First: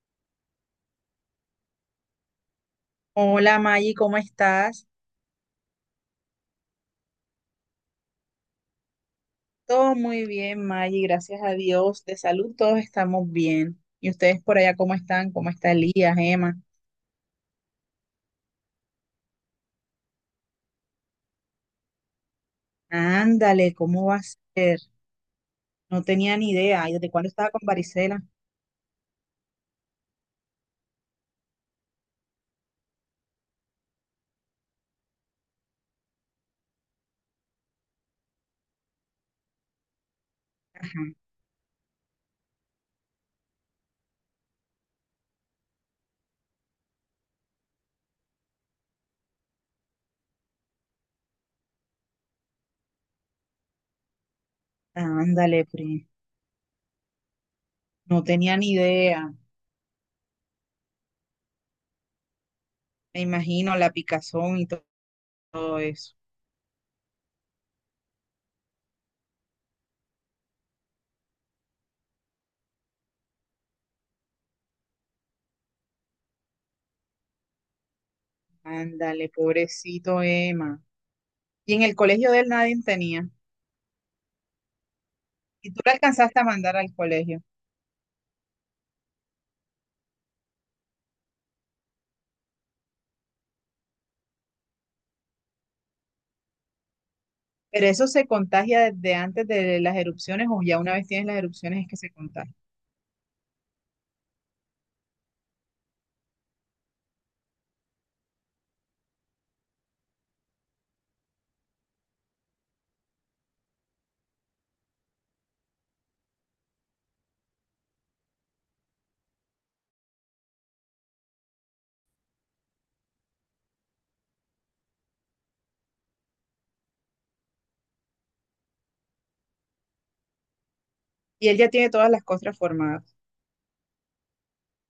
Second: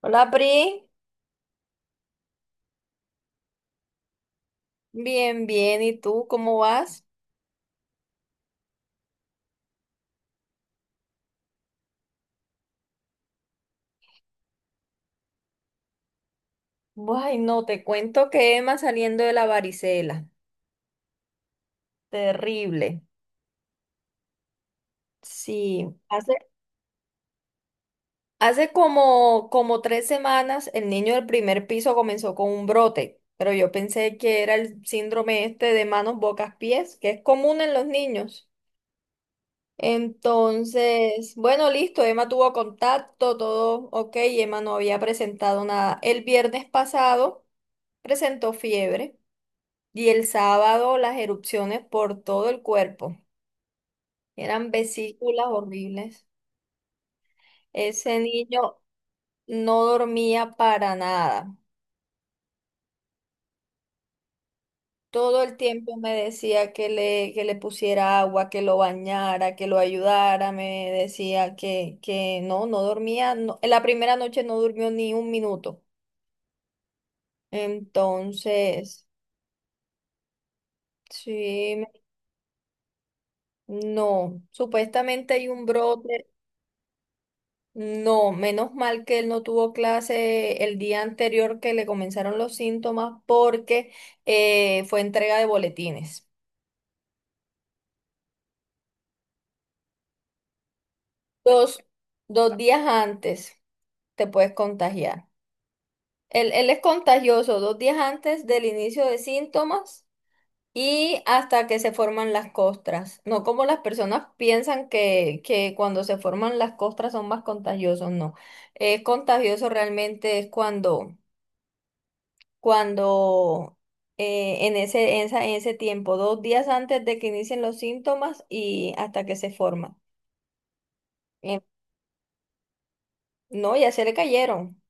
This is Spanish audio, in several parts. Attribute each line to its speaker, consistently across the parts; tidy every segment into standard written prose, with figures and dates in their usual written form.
Speaker 1: Hola, Pri.
Speaker 2: Hola, Maggie, ¿cómo estás?
Speaker 1: Bien, bien. ¿Y tú cómo vas?
Speaker 2: Todo muy bien, Maggie, gracias a Dios. De salud todos estamos bien. ¿Y ustedes por allá cómo están? ¿Cómo está Elías, Emma?
Speaker 1: Ay, no, te cuento que Emma saliendo de la varicela. Terrible.
Speaker 2: Ándale, ¿cómo va a ser?
Speaker 1: Sí.
Speaker 2: No
Speaker 1: Hace,
Speaker 2: tenía ni idea. Ay, ¿desde cuándo estaba con varicela?
Speaker 1: hace como 3 semanas el niño del primer piso comenzó con un brote, pero yo pensé que era el síndrome este de manos, bocas, pies, que es común en los niños.
Speaker 2: Ajá.
Speaker 1: Entonces, bueno, listo, Emma tuvo contacto, todo ok, Emma no había presentado nada. El viernes pasado presentó fiebre. Y el sábado las erupciones por todo el cuerpo. Eran vesículas
Speaker 2: Ándale, pri.
Speaker 1: horribles. Ese
Speaker 2: No tenía ni
Speaker 1: niño
Speaker 2: idea.
Speaker 1: no dormía para nada.
Speaker 2: Me imagino la picazón y
Speaker 1: Todo el
Speaker 2: todo
Speaker 1: tiempo me
Speaker 2: eso.
Speaker 1: decía que le pusiera agua, que lo bañara, que lo ayudara. Me decía que no dormía. En la primera noche no durmió ni un minuto. Entonces,
Speaker 2: Ándale, pobrecito Emma. Y
Speaker 1: sí,
Speaker 2: en el colegio de él nadie tenía.
Speaker 1: no. Supuestamente hay un
Speaker 2: ¿Y tú la
Speaker 1: brote.
Speaker 2: alcanzaste a mandar al colegio?
Speaker 1: No, menos mal que él no tuvo clase el día anterior que le comenzaron los síntomas porque fue entrega de boletines.
Speaker 2: Pero eso se contagia desde antes de las erupciones o ya una vez tienes las
Speaker 1: Dos,
Speaker 2: erupciones es que se contagia.
Speaker 1: 2 días antes te puedes contagiar. Él es contagioso 2 días antes del inicio de síntomas y hasta que se forman las costras. No como las personas piensan que cuando se forman las costras son más contagiosos, no. Es contagioso realmente es cuando en ese tiempo, dos días antes de que inicien los síntomas y hasta que se forma.
Speaker 2: Y él
Speaker 1: Em,
Speaker 2: ya tiene todas las costras formadas.
Speaker 1: no, ya se le cayeron,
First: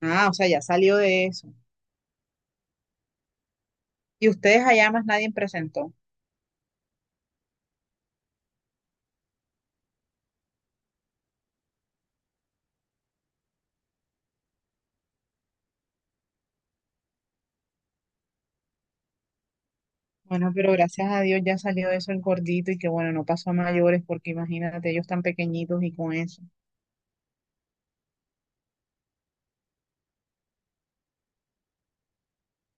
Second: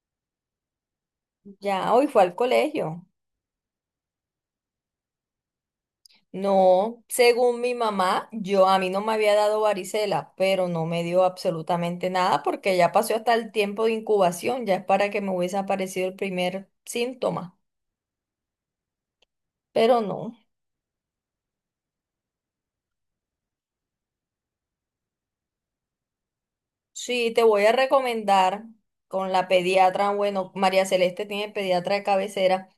Speaker 2: Ah, o sea, ya salió de eso.
Speaker 1: ya hoy fue al colegio.
Speaker 2: Y ustedes allá más nadie presentó.
Speaker 1: No, según mi mamá, yo a mí no me había dado varicela, pero no me dio absolutamente nada porque ya pasó hasta el tiempo de incubación, ya es para que me hubiese aparecido el primer síntoma, pero no.
Speaker 2: Bueno, pero gracias a Dios ya salió de eso el gordito y que bueno, no pasó a mayores porque imagínate, ellos tan pequeñitos y con eso.
Speaker 1: Sí, te voy a recomendar con la pediatra, bueno, María Celeste tiene pediatra de cabecera,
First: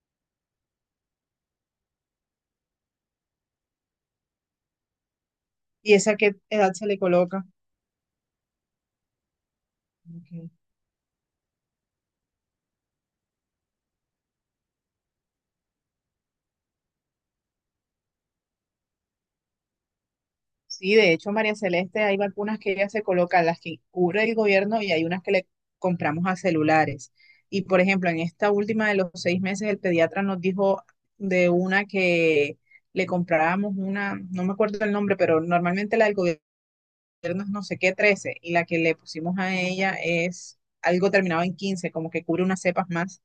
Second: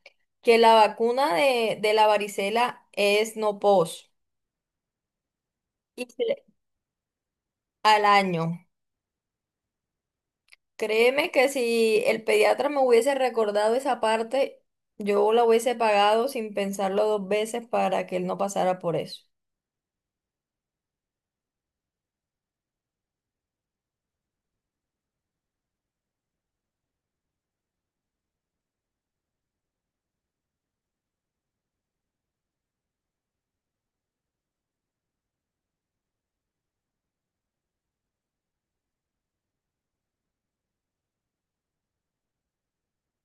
Speaker 1: que la vacuna de la varicela es no pos
Speaker 2: ¿Y
Speaker 1: y
Speaker 2: esa
Speaker 1: se
Speaker 2: qué
Speaker 1: le-
Speaker 2: edad se le coloca?
Speaker 1: al año.
Speaker 2: Ok.
Speaker 1: Créeme que si el pediatra me hubiese recordado esa parte, yo la hubiese pagado sin pensarlo dos veces para que él no pasara por eso.
Speaker 2: Sí, de hecho, María Celeste, hay vacunas que ella se colocan, las que cubre el gobierno y hay unas que le compramos a celulares. Y por ejemplo, en esta última de los seis meses, el pediatra nos dijo de una que le comprábamos una, no me acuerdo el nombre, pero normalmente la del gobierno es no sé qué, 13, y la que le pusimos a ella es algo terminado en 15, como que cubre unas cepas más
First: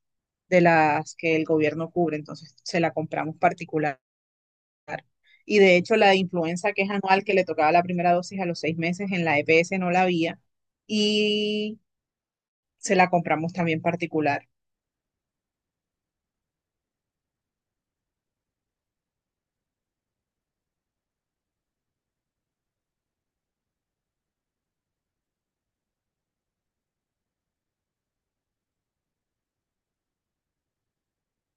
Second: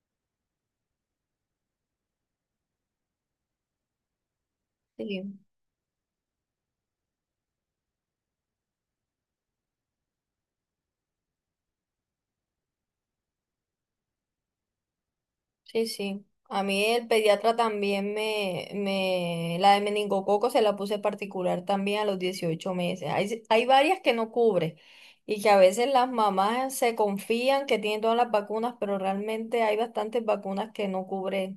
Speaker 2: de las que el gobierno cubre. Entonces, se la compramos particular
Speaker 1: Sí.
Speaker 2: y de hecho, la influenza que es anual, que le tocaba la primera dosis a los seis meses, en la EPS no la había. Y se la compramos también particular.
Speaker 1: Sí, sí. A mí el pediatra también la de meningococo se la puse particular también a los 18 meses. Hay varias que no cubre y que a veces las mamás se confían que tienen todas las vacunas, pero realmente hay bastantes vacunas que no cubre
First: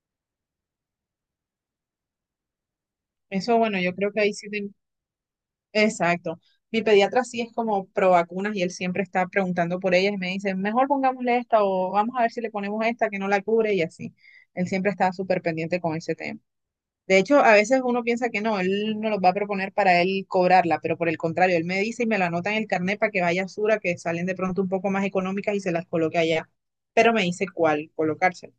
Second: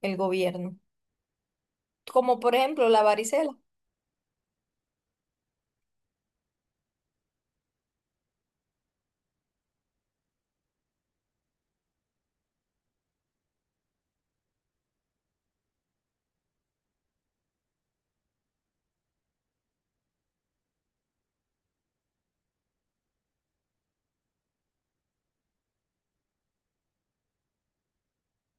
Speaker 1: el gobierno. Como por ejemplo la varicela.
Speaker 2: Eso, bueno, yo creo que ahí sí. Exacto. Mi pediatra sí es como pro vacunas y él siempre está preguntando por ellas y me dice, mejor pongámosle esta o vamos a ver si le ponemos esta que no la cubre y así. Él siempre está súper pendiente con ese tema. De hecho, a veces uno piensa que no, él no los va a proponer para él cobrarla, pero por el contrario, él me dice y me la anota en el carnet para que vaya a Sura, que salen de pronto un poco más económicas y se las coloque allá. Pero me dice cuál colocársela.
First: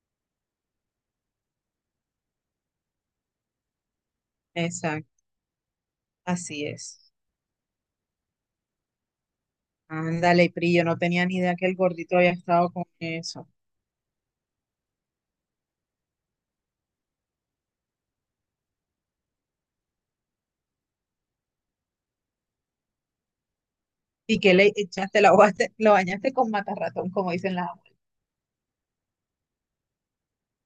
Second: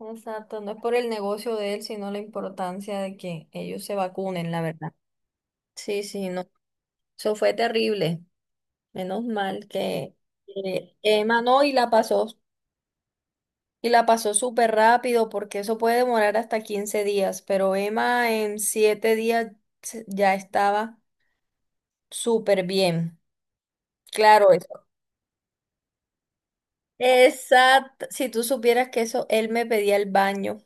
Speaker 1: Exacto, no es por el negocio de él, sino la importancia de que ellos se vacunen, la verdad.
Speaker 2: Exacto,
Speaker 1: Sí, sí, no.
Speaker 2: así es.
Speaker 1: Eso fue terrible. Menos mal que
Speaker 2: Ándale, Pri, yo no tenía ni
Speaker 1: Emma
Speaker 2: idea
Speaker 1: no,
Speaker 2: que el gordito había estado con eso.
Speaker 1: La pasó súper rápido porque eso puede demorar hasta 15 días, pero Emma en 7 días ya estaba súper bien.
Speaker 2: Y
Speaker 1: Claro,
Speaker 2: que le
Speaker 1: eso.
Speaker 2: echaste, lo bañaste con matarratón, como dicen las abuelas,
Speaker 1: Exacto. Si tú supieras que eso, él me pedía el baño.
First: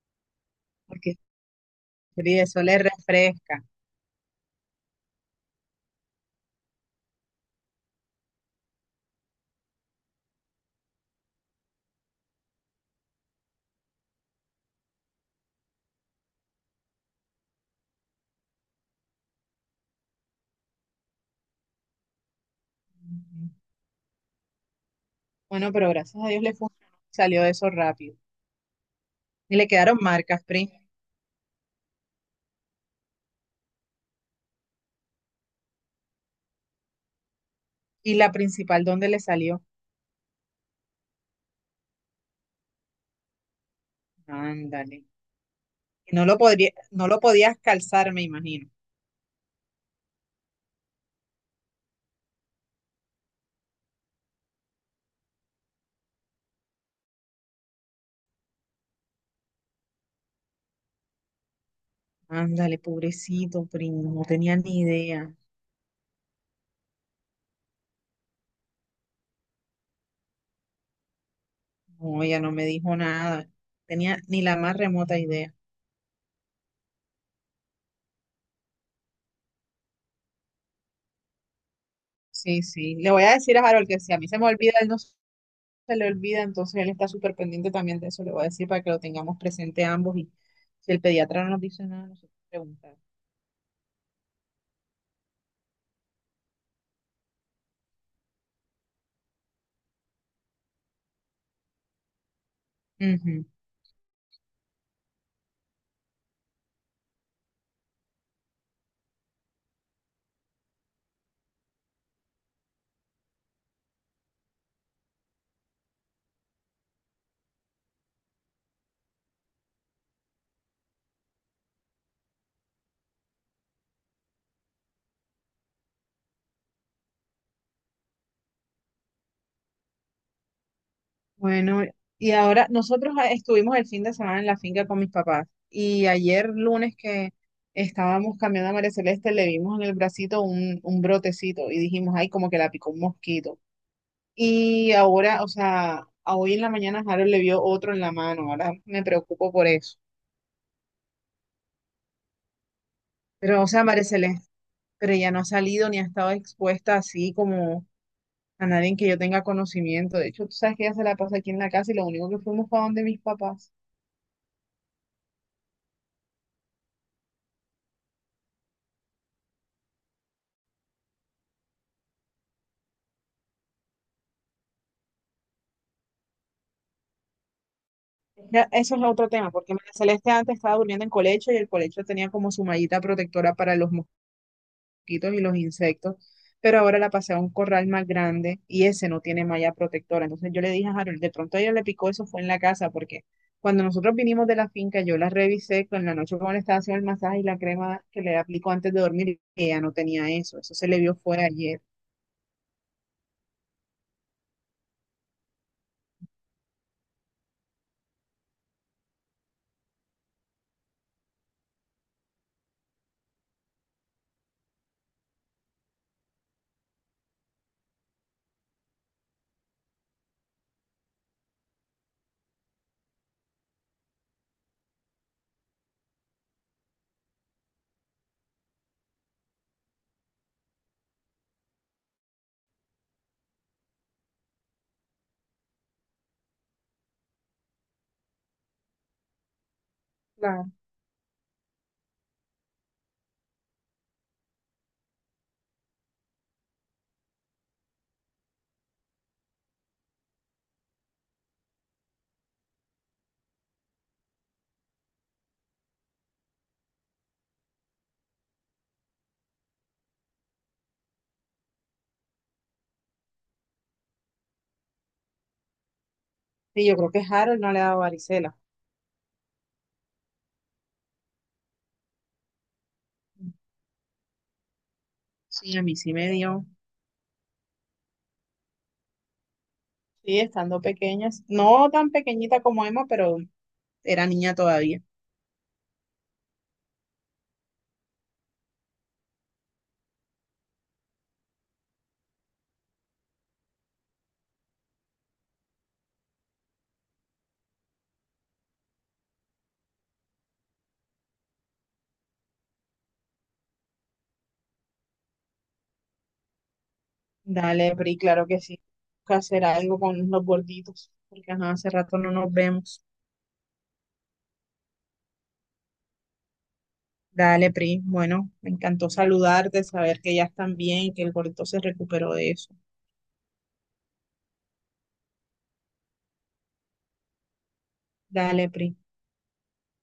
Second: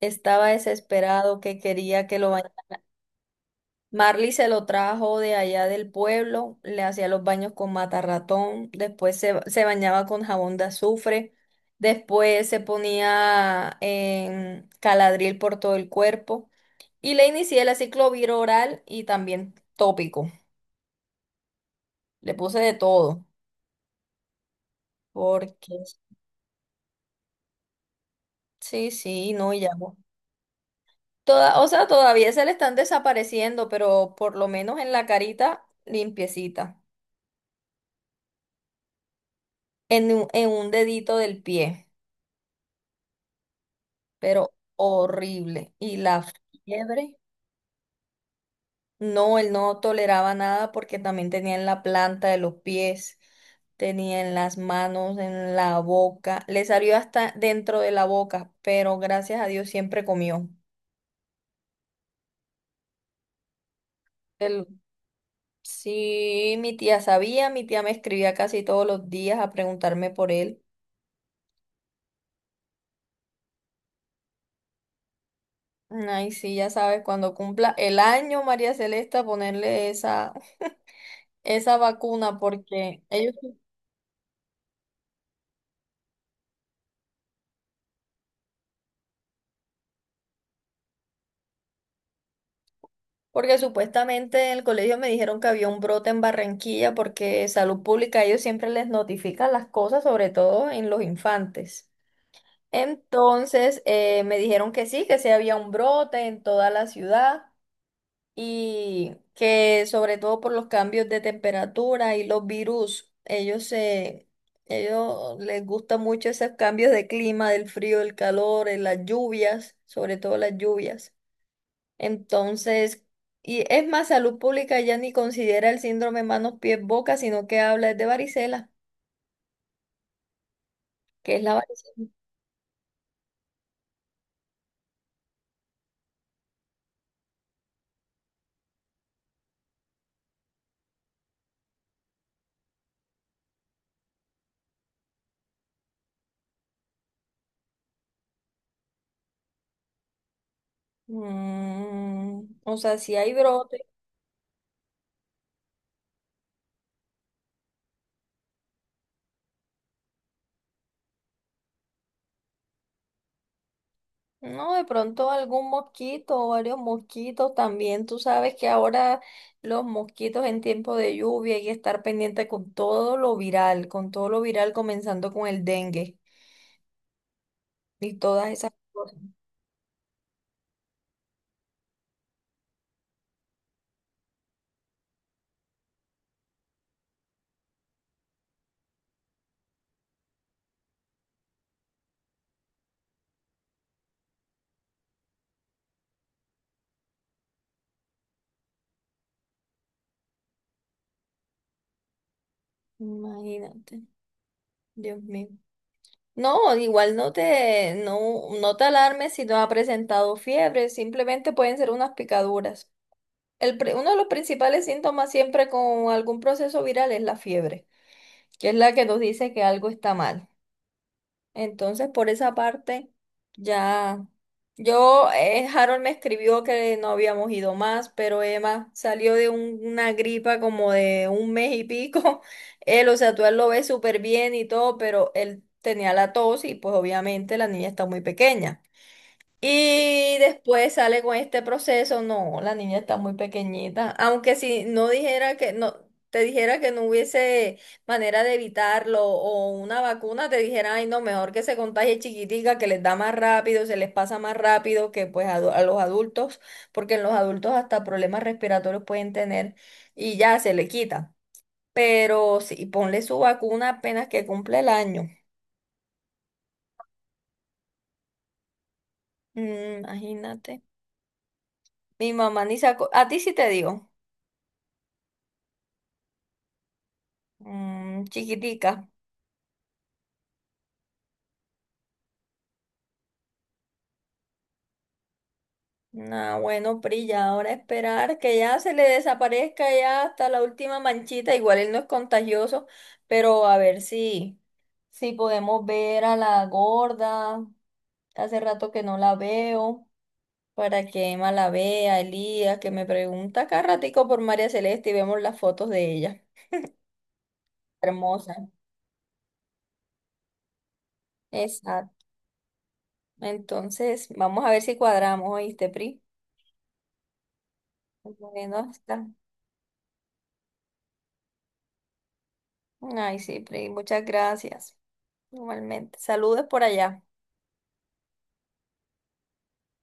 Speaker 1: Estaba
Speaker 2: porque,
Speaker 1: desesperado que quería que lo
Speaker 2: Pri,
Speaker 1: bañara.
Speaker 2: eso le refresca.
Speaker 1: Marley se lo trajo de allá del pueblo, le hacía los baños con matarratón, después se bañaba con jabón de azufre, después se ponía en caladril por todo el cuerpo. Y le inicié el ciclo viroral y también tópico. Le puse de todo.
Speaker 2: Ujú. Bueno,
Speaker 1: Porque
Speaker 2: pero gracias a Dios le funcionó, salió de eso rápido.
Speaker 1: sí, sí, no,
Speaker 2: Y
Speaker 1: y
Speaker 2: le
Speaker 1: ya. No.
Speaker 2: quedaron marcas, Pri.
Speaker 1: Toda, o sea, todavía se le están desapareciendo, pero por lo menos en la carita limpiecita.
Speaker 2: Y la principal, ¿dónde le salió?
Speaker 1: En un dedito del pie. Pero
Speaker 2: Ándale.
Speaker 1: horrible. Y
Speaker 2: Y
Speaker 1: la
Speaker 2: No
Speaker 1: fiebre.
Speaker 2: lo podías calzar, me imagino.
Speaker 1: No, él no toleraba nada porque también tenía en la planta de los pies, tenía en las manos, en la boca, le salió hasta dentro de la boca, pero gracias a Dios siempre comió.
Speaker 2: Ándale, pobrecito, primo, no tenía
Speaker 1: El
Speaker 2: ni idea.
Speaker 1: sí, mi tía sabía, mi tía me escribía casi todos los días a preguntarme por él.
Speaker 2: No, ella no me dijo nada. Tenía ni la más remota idea.
Speaker 1: Ay, sí, ya sabes, cuando cumpla el año, María Celeste, a ponerle esa vacuna
Speaker 2: Sí, sí.
Speaker 1: porque
Speaker 2: Le voy a
Speaker 1: ellos.
Speaker 2: decir a Harold que si a mí se me olvida, él no se le olvida, entonces él está súper pendiente también de eso. Le voy a decir para que lo tengamos presente ambos y si el pediatra no nos dice nada, nosotros preguntamos.
Speaker 1: Porque supuestamente en el colegio me dijeron que había un brote en Barranquilla porque Salud Pública a ellos siempre les notifican las cosas, sobre todo en los infantes. Entonces me dijeron que sí había un brote en toda la ciudad y que sobre todo por los cambios de temperatura y los virus, ellos les gusta mucho esos cambios de clima, del frío, del calor, las lluvias, sobre todo las lluvias. Entonces, y es más, salud pública ya ni considera el síndrome manos, pies, boca, sino que habla es de varicela, que es la
Speaker 2: Bueno,
Speaker 1: varicela.
Speaker 2: y ahora nosotros estuvimos el fin de semana en la finca con mis papás y ayer lunes que estábamos cambiando a María Celeste le vimos en el bracito un brotecito y dijimos, ay, como que la picó un mosquito. Y ahora, o sea, a hoy en la mañana Harold le vio otro en la mano, ahora me preocupo por eso.
Speaker 1: Mm, o sea, si hay
Speaker 2: Pero, o
Speaker 1: brote.
Speaker 2: sea, María Celeste, pero ya no ha salido ni ha estado expuesta así como a nadie que yo tenga conocimiento. De hecho, tú sabes que ella se la pasa aquí en la casa y lo único que fuimos fue a donde mis papás.
Speaker 1: No, de pronto algún mosquito o varios mosquitos también. Tú sabes que ahora los mosquitos en tiempo de lluvia hay que estar pendiente con todo lo viral, con todo lo viral comenzando con el dengue y todas
Speaker 2: Ya,
Speaker 1: esas
Speaker 2: eso es
Speaker 1: cosas.
Speaker 2: otro tema, porque María Celeste antes estaba durmiendo en colecho y el colecho tenía como su mallita protectora para los mosquitos y los insectos, pero ahora la pasé a un corral más grande y ese no tiene malla protectora. Entonces yo le dije a Harold, de pronto a ella le picó eso, fue en la casa, porque cuando nosotros vinimos de la finca, yo la revisé con la noche cuando le estaba haciendo el masaje y la crema que le aplicó antes de dormir y ella no tenía eso. Eso se le vio fue ayer.
Speaker 1: Imagínate, Dios mío. No, igual no te alarmes si no ha presentado fiebre, simplemente pueden ser unas picaduras. Uno de los principales síntomas siempre con algún proceso viral es la fiebre, que es la que nos dice que algo está mal. Entonces, por esa parte, ya. Yo, Harold me escribió que no habíamos ido más, pero Emma salió de una gripa como de 1 mes y pico. Él, o sea, tú a él lo ves súper bien y todo, pero él tenía la tos y pues obviamente la niña está muy pequeña. Y
Speaker 2: Claro.
Speaker 1: después sale con este proceso, no, la niña está muy pequeñita, aunque si no dijera que no, te dijera que no hubiese manera de evitarlo o una vacuna, te dijera, ay, no, mejor que se contagie chiquitica, que les da más rápido, se les pasa más rápido que pues a los adultos, porque en los adultos hasta problemas respiratorios pueden tener y ya se le quita. Pero sí, ponle su vacuna apenas que cumple el año.
Speaker 2: Y yo creo que Harold no le ha dado varicela.
Speaker 1: Mm, imagínate. Mi mamá ni sacó, a ti sí te digo.
Speaker 2: Sí, a mí sí me dio.
Speaker 1: Mm, chiquitica.
Speaker 2: Sí, estando pequeñas. No tan pequeñita como Emma, pero era niña todavía.
Speaker 1: Nah, bueno, Pri, ya ahora esperar que ya se le desaparezca ya hasta la última manchita. Igual él no es contagioso, pero a ver si podemos ver a la gorda. Hace rato que no la veo. Para que Emma la vea, Elías, que me pregunta cada ratico por María Celeste y vemos las fotos de ella.
Speaker 2: Dale, Pri, claro que
Speaker 1: Hermosa.
Speaker 2: sí. Toca hacer algo con los gorditos, porque ajá, hace rato
Speaker 1: Exacto.
Speaker 2: no nos vemos.
Speaker 1: Entonces, vamos a ver si cuadramos, ¿oíste, Pri?
Speaker 2: Dale, Pri. Bueno, me
Speaker 1: Bueno,
Speaker 2: encantó
Speaker 1: hasta.
Speaker 2: saludarte, saber que ya están bien, que el gordito se recuperó de eso.
Speaker 1: Ay, sí, Pri, muchas gracias. Igualmente. Saludos por allá.
Speaker 2: Dale, Pri.